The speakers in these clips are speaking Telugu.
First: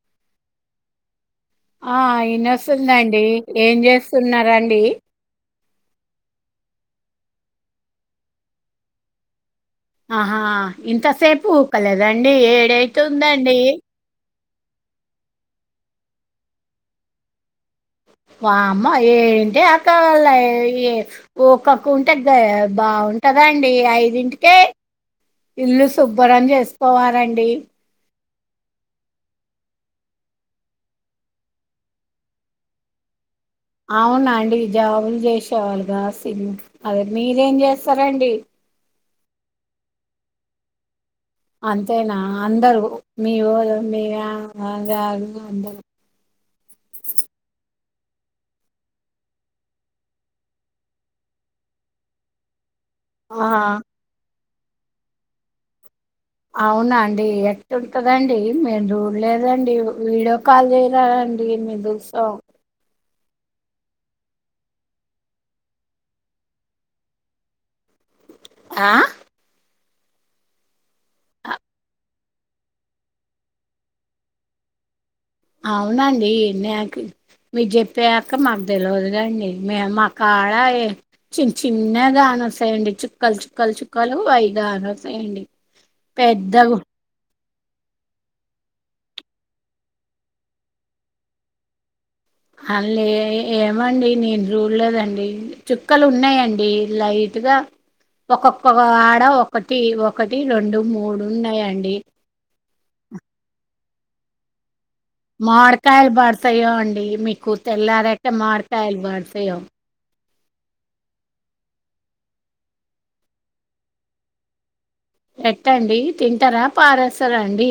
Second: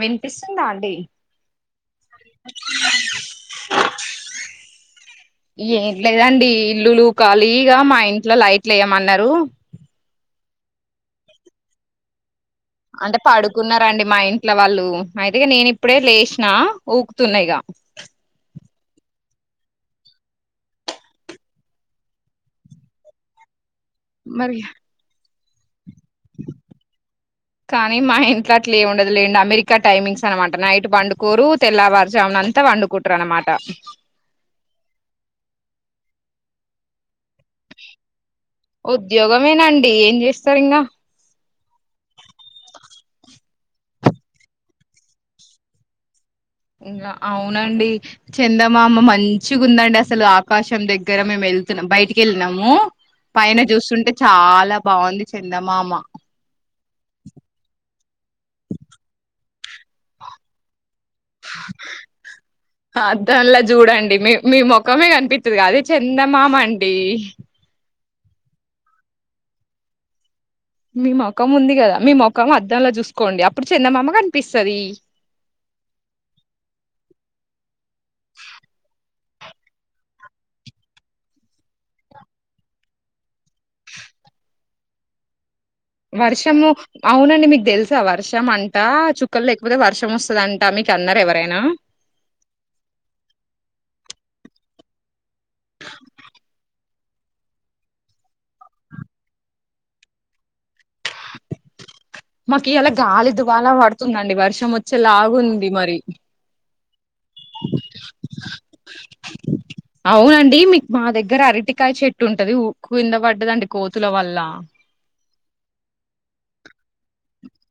వినిపిస్తుందా అండి ఆ ఇయనొస్తుందండి ఏం చేస్తున్నారండి ఏం లేదండి ఇల్లులు ఖాళీగా మా ఇంట్లో లైట్లు వేయ్యమన్నారు ఆహా ఇంత సేపు కలదండి ఏడైతు ఉందండి ఇట్లా వాళ్ళు అయితేగా నేను ఇప్పుడే లేచినా ఊకుతున్నాయిగా అమ్మ ఏంటిే అక్కళ ఏ ఒక్కక్క ఉంటే బాగుంటదా అండి ఐదింటికే మరి ఇల్లు శుభ్రం చేసుకోవాలండి అట్లాట్ లే ఉండదు లేండి అమెరికా టైమింగ్స్ అనమాట నైట్ వండుకోరు తెల్లవారుజామున అంతా వండుకుంటురు అనమాట అవునండి జాబులు చేసేవాళగా సి అదే మీర ఏం చేస్తారండి ఉద్యోగమేనాండి ఏం చేస్తారు ఇంగా అంతేనా అందరు మీ ఊరు మీ వ అందరు ఇంకా అవునండి చందమామ మంచిగా ఉందండి అసలు ఆకాశం దగ్గర మేము వెళ్తున్నాం బయటికి వెళ్ళినము పైన ఆ! చూస్తుంటే చాలా చాలా బాగుంది చందమామ అవునా అండి లేదండి వీడియో కాల్ చెయ్ అండి మీ తెలుసా అద్దంలా చూడండి మీ మీ ముొఖమే కనిపిస్తుది అదే చెందమామ అండి ఆ మీ మొక్కం ఉంది కదా మీ మొక్ ముఖం అద్దంలో చూసుకోండి అప్పుడు చందమామ కనిపిస్తుంది అవునండి నాకు మీ చెప్పయాక మాకు తెల్వదు కండి మే మా కాడ చి చిన్నగాన వస్తాయండి చుక్కలు చుక్కలు చుక్కలు వైగాాన వస్తాయండి వర్షము పెద్దగా అవునండి మీక్ తెలుసా వర్షం అంటా చుక్కలు లేకపోతే వర్షం వస్తుందంటా మీకు అన్నార ఎవరైనా అ లే ఏమండి నేను రూడలేదండి చుక్కలు ఉన్నాయండి లైట్గా ఒక్కొక్క ఆడ ఒకటి ఒకటి రెండు మూడు ఉన్నాయండి మకి ఎలా గాలి దగాల వాడత వస్తుందండి వర్షం వచ్ మామిడికాయలు పడతాయో అండి మీకు తెల్లారక మామిడికాయలు పడతాయో అండి మీకు మా దగ్గర అరటికాయ చెట్టు ఉంటది ఉ కింద పడ్డదండి కోతుల వల్ల ఎట్టండి తింటారా పారేస్ తరా అండి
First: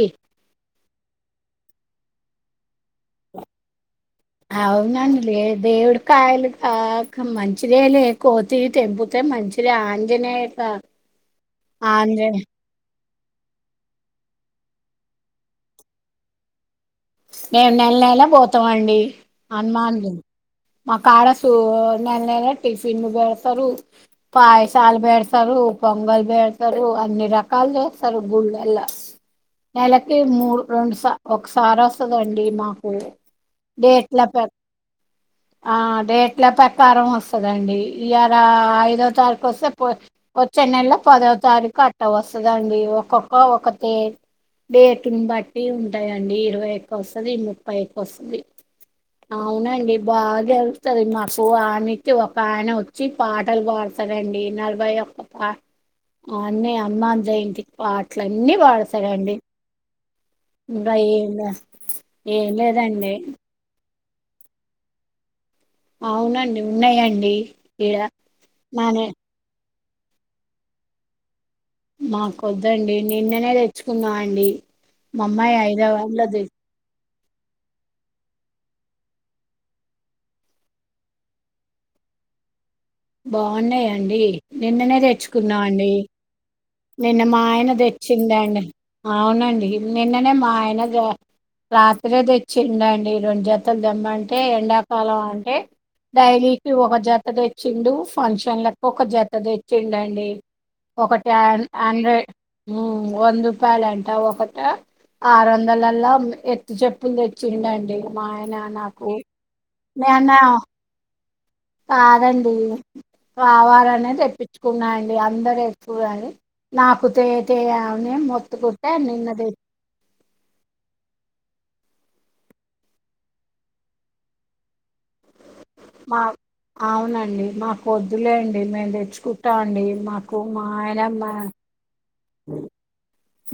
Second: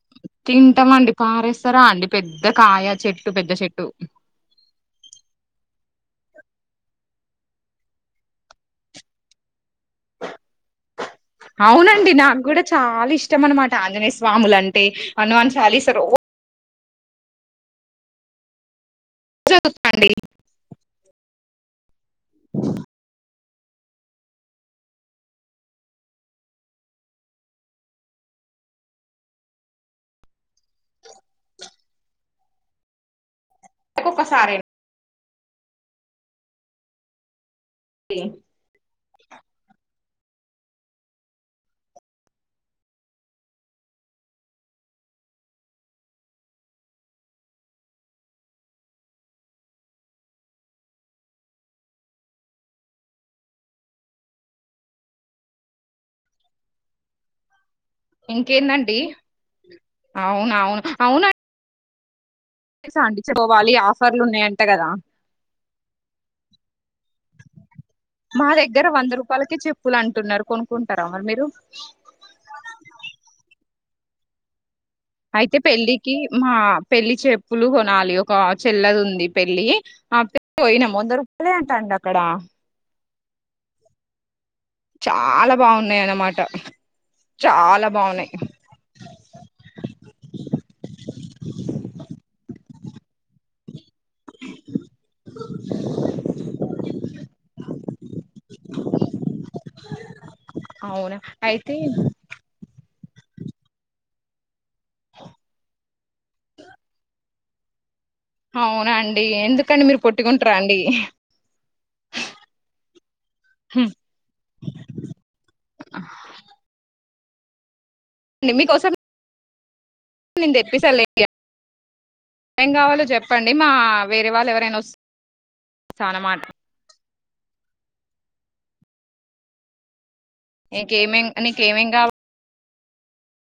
టమండి పారేస్తారా అండి పెద్ద కాయ చెట్టు పెద్ద చెట్టు అవునండి లే దేవుడి కాయలు కా క మంచిదే లే కోతి తెెంపుతే మంచి చిరే ఆంజనేయకా ఆంజనే ష్టం అనమాట ఆంజనేయ స్వాములంటే హనుమాన్ చాలీసా రో మేం నెల నెలా పోతమండి హనుమాన్ అండి లు మా కాడ సు ఓర్ నన్నెవర్ టిఫిన్ బో పాయసాలు పెేడతారు పొంగలు పెేడతారు అన్ని రకాలు చేస్తారు గుళ్ళల, నెలకి మూడు రెండు స ఒకసారి వ వస్తుదఅండి మాకు డే ఎట్లా ప ఒక్కొక్కసారేనండి ఆ అదేట్ల ప్రకారం వస్తుంది దండి ఇర ఐదో తారీకుు వస్తే పో వచ్చే నెల పదో తారీఖు అట్ట వస్తుందండి, ఒక్కొక్క ఒక డేట్ని బట్టి ఉంటాయండి ఇరవై వస్తుంది ముప్పైకి వస్తుది, అవునండి బాగారుగుతుంది మాకు ఆయనకి ఒక ఆయన వచ్చి పాటలు పాడతారండి, నలభై క్క పా ఆన్న అమ్మా జయంతికి పాటల అన్నీ ఇంకేందండి పాడతాడండి ఇంకా ఏం ఏం లేదండి చం పోవాలి ఆఫ ్వర్లు ఉన్నాయంట కదా అవునండి ఉన్నయ అండి ఇడ ననేే ప్పులు అంటున్నారు కొనుక్కుంటారా మరి మీరు మాకు వద్దండి నిన్ననే ముచ్చుకుంగా అండి మా అమ్మాయి అయితే హైదరాబాద్ పెళ్ళికి లో తె మా పెళ్ళి చె పులు కొనాలి ఒక చెల్లది ఉంది పెళ్లి ఆ పె పోయినాం వంద రూపాయలే అంటండి అక్కడ బాగున్నాయండి నిన్ననే చాలా తెచ్చుకున్నా అండి బాగున్నాయి అన్నమాట నిన్న మా ఆయన చాలా బాగున్నాయి తెచ్చిందండి అవునండి నిన్ననే మా ఆయన రాత్రే తెచ్చి అండి ఇ రం జాత అంటే ఎండాకాలం అంటే డైలీకి ఒక జత వచ్చిండు ఫంక్షన్లకు ఒక జత తెచ్చిడుండి అవునా ఒకటి అయితే ఆండ్ర వంద రూపాయలు అంటే ఒకట ఆరు వందలలా ఎత్తు చెప్పులు తెచ్చిండ అండి అవునండి ఎందుకండి మీరు పట్టుకుంటార అండి కాదండీ కావాలనే తెప్పించుకున్నా అండి అందరు ఏస్కుర్రని నాప్. కుతేతేయ నే మొత్తుకుట్టే నిన్నదె నేన్ తెప్పేసాలే ఇగ ఏం కావాలో జెప్పండి మా వేరే వాళ్ళు ఎవరైనా వస్ మావ్ అవున ండి మాకొద్దులేండి మేమ్ తెచ్చుకుట్టా అండి మాక్ కు మా ఆయన నీకేమేం మ నీకేమేం కావాలి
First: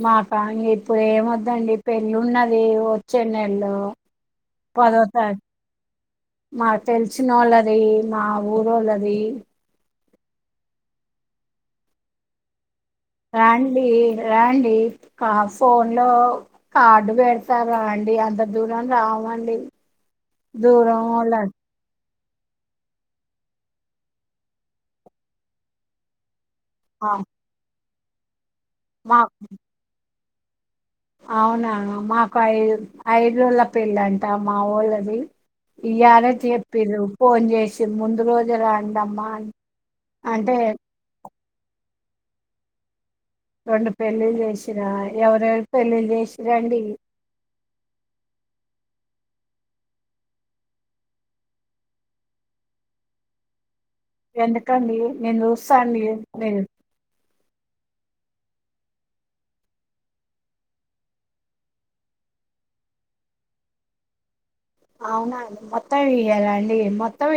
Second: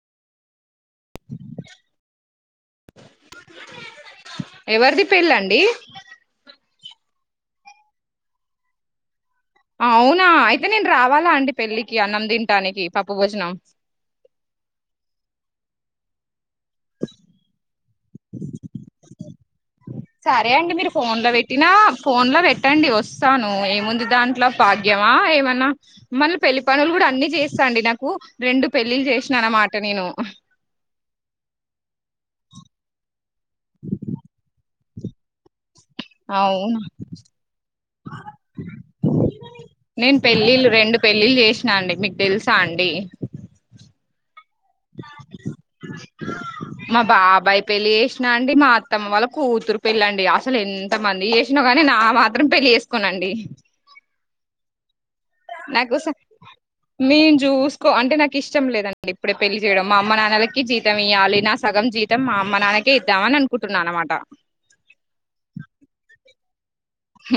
మాకా ఇ ఇప్పుడేమొద్దండి పెళ్ళున్నది వచ్చే నెల్లో పదో ఎవరిది తారీ. పెళ్ళండి మాక్ తెల్సినోళ్ళది మా ఊరోళ్ళది అవునా అయితే నేన్ రావాలా అండి పెళ్ళికి అన్నం తింటానికి. రాండి రాండి కాస్ పోన్ లో కార్డు బెడతారా డి అందర్ దూరం రామండి దూరమోల్ల. ఫోన్ లో పెట్టండి వస్తాను ఏముంది దాంట్లో పాగ్యమా ఏమన్నా మళ్ళ పెళ్లి పనులు గూడ ఆ అన్నీ జేస్తాండి నాక్ కు రెండు పెళ్ళిళ్ళ్ మా జేష్న అనమాట నేను అవునా మాకు ఐ ఐడు రోళ్ళ పెళ్ళంట మావోళ్ళ అదీ ఇయ్యాలే అవునా చెప్పిర్రు ఫోన్ జేసి ముందు రోజే రాండమ్మా నేను అంటే తాండి రొండు పెళ్ళిళ్ళ్ జేస్ మ బాబాయ్ పెళ్లి జేష్నా అండి మా అత్తమ్మ వాళ్ళ. కూతుర్ పెళ్ళండి అసలెంత మంది జేష్న గాని నా మాత్రం పెళ్ళి జేసుకోనండి. ఎందుకండి. నేను నాకు చూస్తాండి స మీరు మీన్ జూస్ క్ అంటే నాకిష్టం లేదండి ఇప్పుడే పెళ్లి జేయడం మా అమ్మ నాన్నలకి జీతం ఇయ్యాలి నా సగం జీతం మా అమ్మ నాన్నకే ఇద్దామని అనుకుంటున్నా అనమాట. ఔనా అండి మొత్తమియ్యాలా అం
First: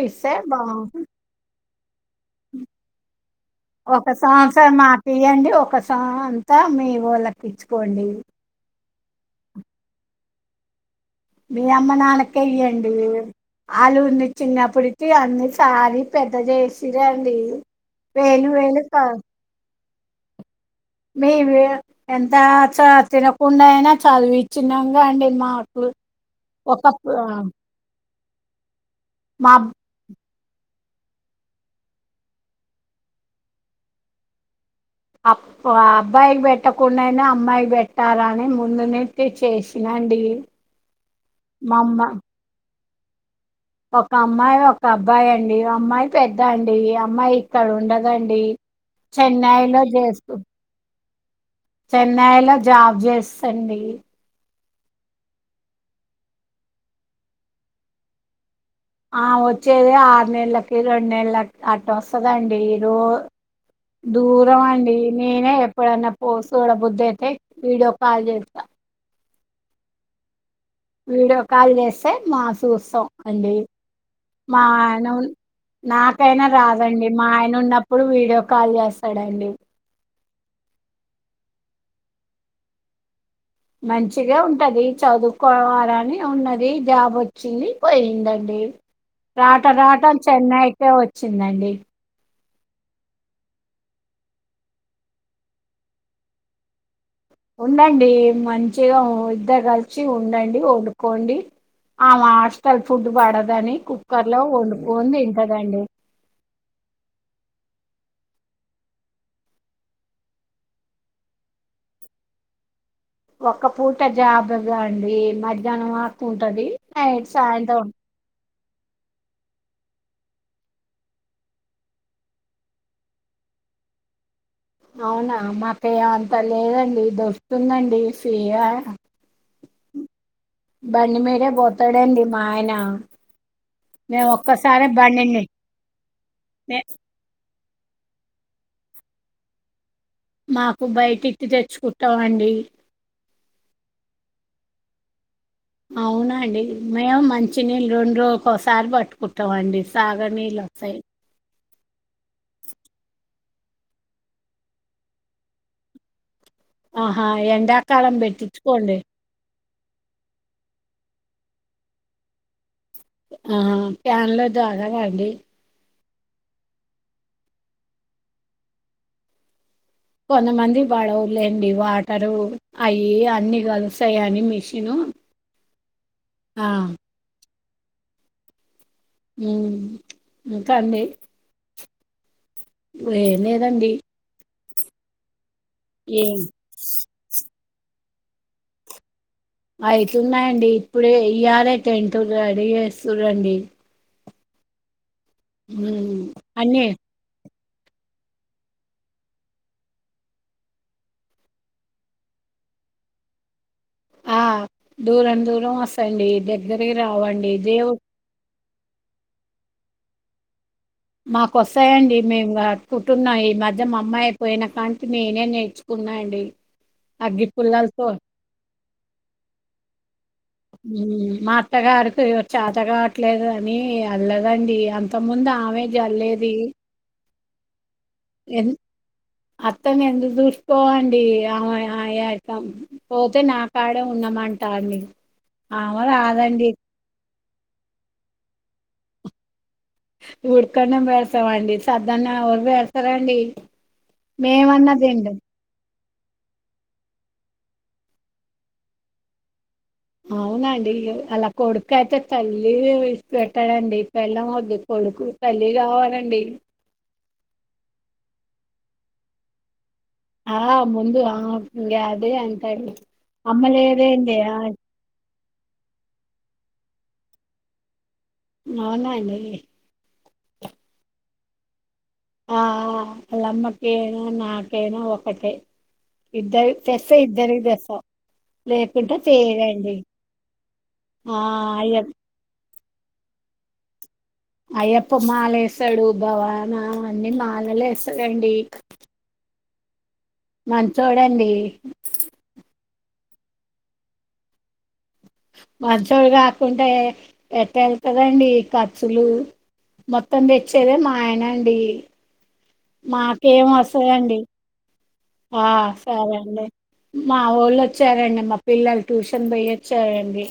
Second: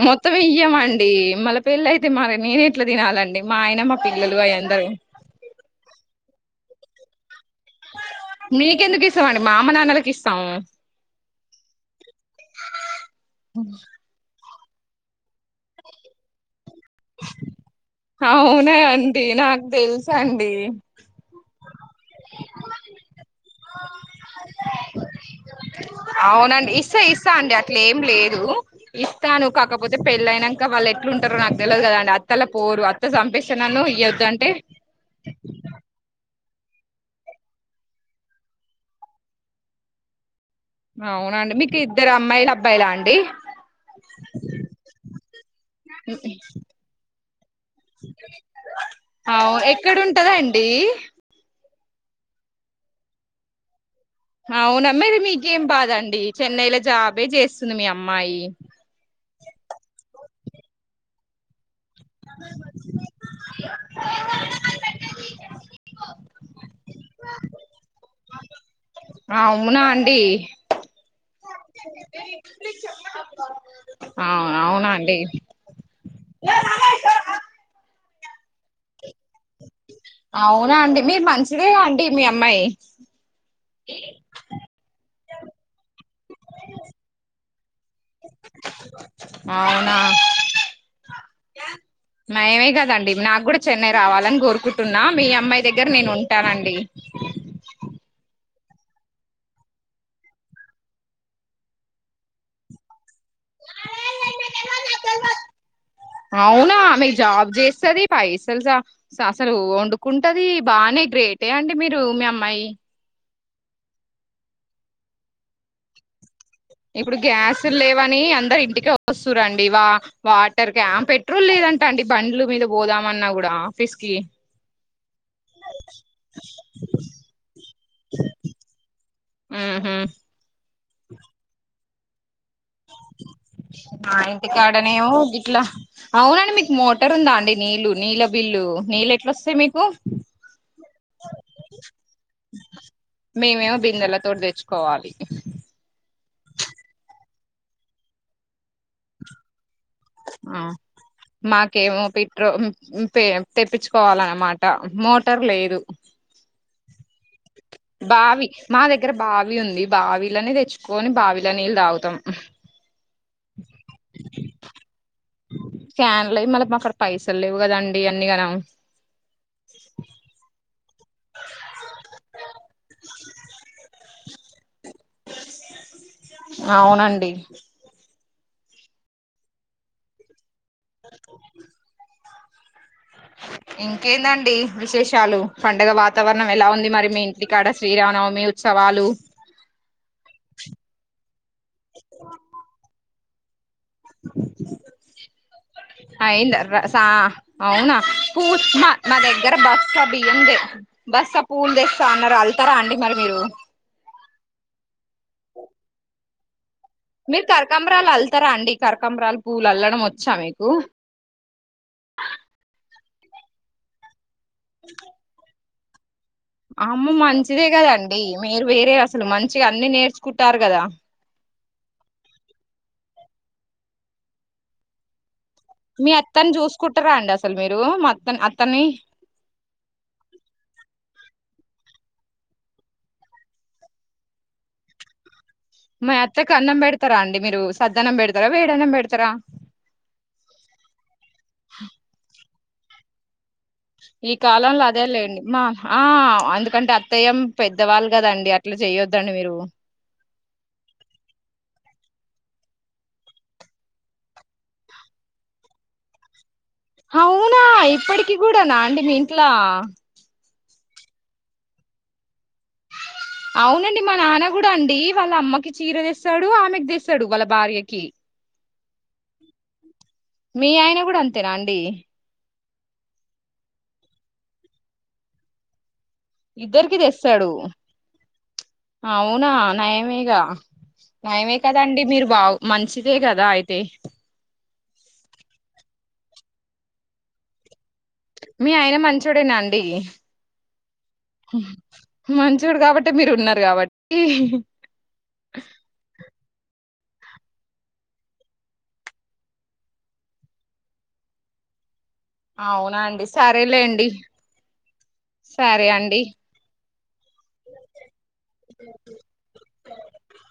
మొత్తం ఇయ్యమండి మళ్ళ పెళ్లయితే మాది నేనెట్ల తినాలండి మా ఆయన మా ఒక పిల్లలు అయందరూ ఆ మీ వోళ్ళకి ఇచ్చుకోండి. మీకెందుకు ఇస్తామండి మా అమ్మ నాన్నలకి ఇస్తాము మీ అమ్మ నాన్న కె ఇయ్యండి ఆళ్ళు చిన్నప్పటి నుంచి అన్ని సాది పెద్ద చేసి అవునా అండి నాకు తెలుస్ సండి మీవి ఎంత చ తినకుండా అయినా చదువిచ్చినంగా అండి మాకు ఒకప్ ఆ హలో ఇస్తాను కాకపోతే పె ఇల్లు అయినంక వాళ్ళు ఎట్లు ఉంటరో నాకు తెలిదు కదా అండి అత్తల పోరు అత్త చంపిస్తే నన్ను ఇయ్యొద్దు అంటే అబ్బా అబ్బాయి కి బెట్ పెట్టకుండ అయినా అమ్మాయి కి పెట్టాల ని ముందు నుండీ చేసిన అండి అవునండి మీకు ఇద్దరు అమ్మాయిలు అబ్బాయిలా అండి అండి ఒక అమ్మాయి ఒక అబ్బాయి అండి అమ్మాయి పెద్ద అండి అమ్మాయి ఇక్కడ ఉండదండి అవు చెన్నైలో చేస్తు ఎక్కడుంటదండి చెన్నైలో జాబ్ చేస్తదండి అవున మరి మీకేం బాదండి చెన్నైలో జాబే చేస్తుంది మీ అమ్మాయి ఆ వచ్చేది ఆరు నెల్లకి రెండు నెల్లకి అ వస్తదండి రో. దూరం అండి నేనే ఎప్పుడన్న ఓ సూడ బుద్ది అయితే వీడియో కాల్ చేస్తా ఆ అవునా అండి వీడియో కాల్ చేస్తే మా చూస్తాం అండి అ మా అవునా నా అండి నా రాదండి మా ఆయన ఉన్నప్పుడు వీడియో కాల్ చేస్త డండి అవునా అండి మీకు మంచిదే గా అండి మీ అమ్మాయి మంచిగా ఉంటది చదువుకోవాలని ఉన్నది జాబ్ వచ్చింది పోయిందండి రాక అవునా రాక చెన్నైకె వచ్చ చిందండి నయమే కదండి నాకు కూడా చెన్నై రావాలని కోరుకుంటున్నా మీ అమ్మాయి దగ్గర నేను ఉంటానండి ఉండండి మంచిగా ఇద్దరు కలిసి ఉండండి వండుకోండి ఆమె హాస్టల్ ఫుడ్ పడద్ దని కుక్కర్ లో వండుకని తింటదండి అవునా ఆమె జాబ్ చేస్తది పైసలు అసలు వండుకుంటది బానే గ్రేటే అండి మీరు మీ అమ్మాయి ఒక్క పూట జాబె గా అండి మధ్యాహ్నం వరకు ఉం ఇప్పుడు గ్యాసు ల్లేవని అందరు ఇంటి ఇక వస్తు రండి వా వాటర్ క పెట్రోల్ లేదంట అండి బండ్లు మీద పోదామన్నా కూడా ఆఫీస్ కి అవున మాకేయ అంత లేదండి దొస్తుందండి సీయా ఆహ బండి మీదె పోతాడండి మా ఆయన మా మేము ఇంటి ఒక్కసారి కాడనేమో బండిని గిట్ల అవునండి మీకు మే- మోటర్ ఉందా అండి నీళ్లు నీళ్ళ బిల్లు నీళ్ళు ఎట్లోస్తాయి మీకు మాకు బయటికి తెచ్చుకుంటం అండి కొవాలి అవునండి మేము మంచిినీళ్ళు రెండు ఒకొసారి పట్టుకుంటాం అండి తాగ నీల్లోస్తాయి కేమో పిట్రో తెప్పించుకోవాలన్నమాట మోటార్ లేదు ఆహా ఎం బావి మా దగ్గర బావి ఉంది బావిలనె తెచ్చుకోొని బావిల నీళ్ళు తాగుతాం ఆ ఫ్యాన్లో దాగావ అండి ఫ్యాన్లోయి మళ్ళ మా అక్కడ పైసలు లేవు కదండి అన్నీ కనం పడవలేండి వాటరు అవి అన్ని కలుస్తాయి అని మిష అవునండి మ్ తండి లే నెదండి విషెషాలు పండగ వాతావరణం ఎలా ఉంది మరి మెయిన్లీ ఇక్కడ శ్రీరామనవమి ఉత్సవాలు అయితున్నాయండి. ఇప్పుడే తూరండి హ్మ్. అయ్యిందా అన్నీ రసా అవున పూ మా మా దగ్గర బస్సా బియ్యం బస్సా పూలు తెస్తా అన్నారు అళ్తారా అండి మరి మీరు ఆ దూరం దూరం వసండి దగ్గ మీరు కరకాంబరాలు అల్లుతరా అండి కరకంబరాల్ పూవ్వులు అల్లడం వచ్చా మీకు మాకోస్తాయండి మేమ్ కా కుటున్నాయి ఈ మధ్య మా అమ్మాయ్ పోయిన కాంచి నేనె కున్నా యండి అమ్మ మంచిదే కదండి మీరు వేరే అసలు మంచిగా అన్ని నేర్చు హు మా అత్తగారికి ఈరోజు చాతగావట్లేదు అని అల్లదండి అంత ముందు, ఆమె మీ అత్తా జల్లేది నీ చూసుకుంటారాండి అసలు మీరు మా అత్త ఎన్ అత్తని అత్తను ఎందుకు చూసుకోమండి ఆమె అయే పోతే నా కాడే ఉన్నామంటాది అయితే మా అత్తకి అన్నం పెడతారా అండి మీరు సద్దన్నం పెడతారా వే అన్నం పెడతారా ఉడుకన్నం పెడతామండి చద్ది అన్నం ఎవరు పేడతారండి ఈ కాలంల అదే లేండి మా హ ఆ ఎందుకంటే అత్తయ్యం పెద్దవాళ్ళు కదండి అట్లా చెయొద్దండి మీరు అవునండి అలా కొడుకు అయితే తల్లి ఇడిసి పెట్టాడండి పెళ్ళాం వద్దు వ కొడుకు తల్లి కావాలండి అవునా ఇప్పటికి కూడా నా అండి మీ ఇంట్ల ఆ ముందు అ ఇంగా అదే అం అవునండి మా నాన్న కూడా అండి వాళ్ళ అమ్మకు ఈ చీర తెస్తాడు ఆమెకి తెస్తాడు వాళ్ళ భార్యకి మా నాయినే మీ ఆయన గూడా అంతేనా అండి ఆ ఆ వాళ్ళమ్మకేనా నాకైనా ఒకటే ఇద్దరి ఇద్దరికి తెస్తే దేస్తాడు ఇద్దరికి తెస్తాం లేకుంటే అవునా చేయరండి నయమేగా ఆ నయమే అయ్య కదండి మీరు బాగు మంచిదే గదా అయితే అయ్యప్ప మాల ఏస్తాడు భవాని నా అన్నీ మాలలు వేస్ మీ ఆయన మంచోడేనాండి అండి మంచోడండి అంటే మీరు ఉన్నార్ కాబట్టి మంచోడు కాకుంటే ఎట్ట వెళ్తదండి ఖర్చులు మొత్తం తెచ్చేదే మాయనండి అవునండి సరేలేండి ఆ సరే అండి మా వోళ్ళోచ్చారండి మా పిల్లలు ట్యూషన్ పోయొచ్చారండి